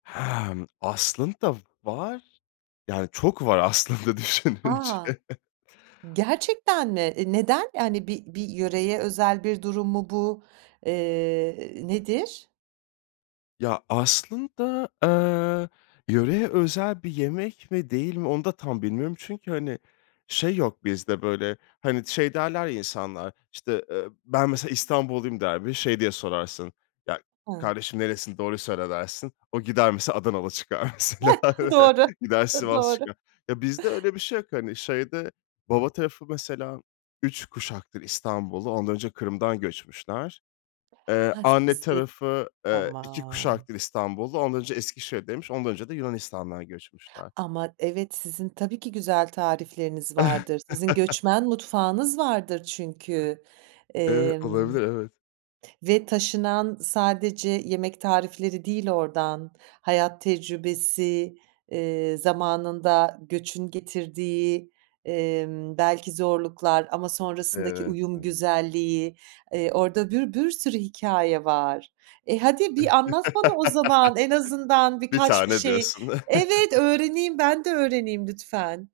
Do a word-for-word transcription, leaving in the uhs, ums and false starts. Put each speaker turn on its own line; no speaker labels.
Hemm, aslında var. Yani, çok var aslında düşününce.
A! Gerçekten mi? E neden? Yani, bir bir yöreye özel bir durum mu bu? Iıı, nedir?
Ya, aslında, eee, yöreye özel bir yemek mi, değil mi, onu da tam bilmiyorum, çünkü, hani, şey yok bizde, böyle, hani, şey derler ya insanlar işte, ııı, "Ben, mesela, İstanbulluyum." der ve şey diye sorarsın, "Ya
Hıı.
kardeşim nerelisin doğruyu söyle." dersin, o gider mesela Adanalı çıkar mesela,
Doğru.
gider Sivas
Doğru.
çıkar. Ya bizde öyle bir şey yok, hani, şeyde baba tarafı mesela üç kuşaktır İstanbullu, ondan önce Kırım'dan göçmüşler. Eee,
Ha,
anne
size
tarafı, eee, iki
Tamam.
kuşaktır İstanbullu, ondan önce Eskişehir'deymiş, ondan önce de Yunanistan'dan göçmüşler.
Ama, evet, sizin tabii ki güzel tarifleriniz vardır. Sizin göçmen mutfağınız vardır çünkü.
Evet,
Emm,
olabilir, evet.
ve taşınan sadece yemek tarifleri değil oradan; hayat tecrübesi, ııı, zamanında göçün getirdiği, emm, belki zorluklar ama sonrasındaki
Evet,
uyum
evet.
güzelliği, eee, orada bir bir sürü hikâye var. E, hadi bir anlat bana o zaman en azından
bir
birkaç bir
tane
şey.
diyorsun.
Evet, öğreneyim, ben de öğreneyim lütfen.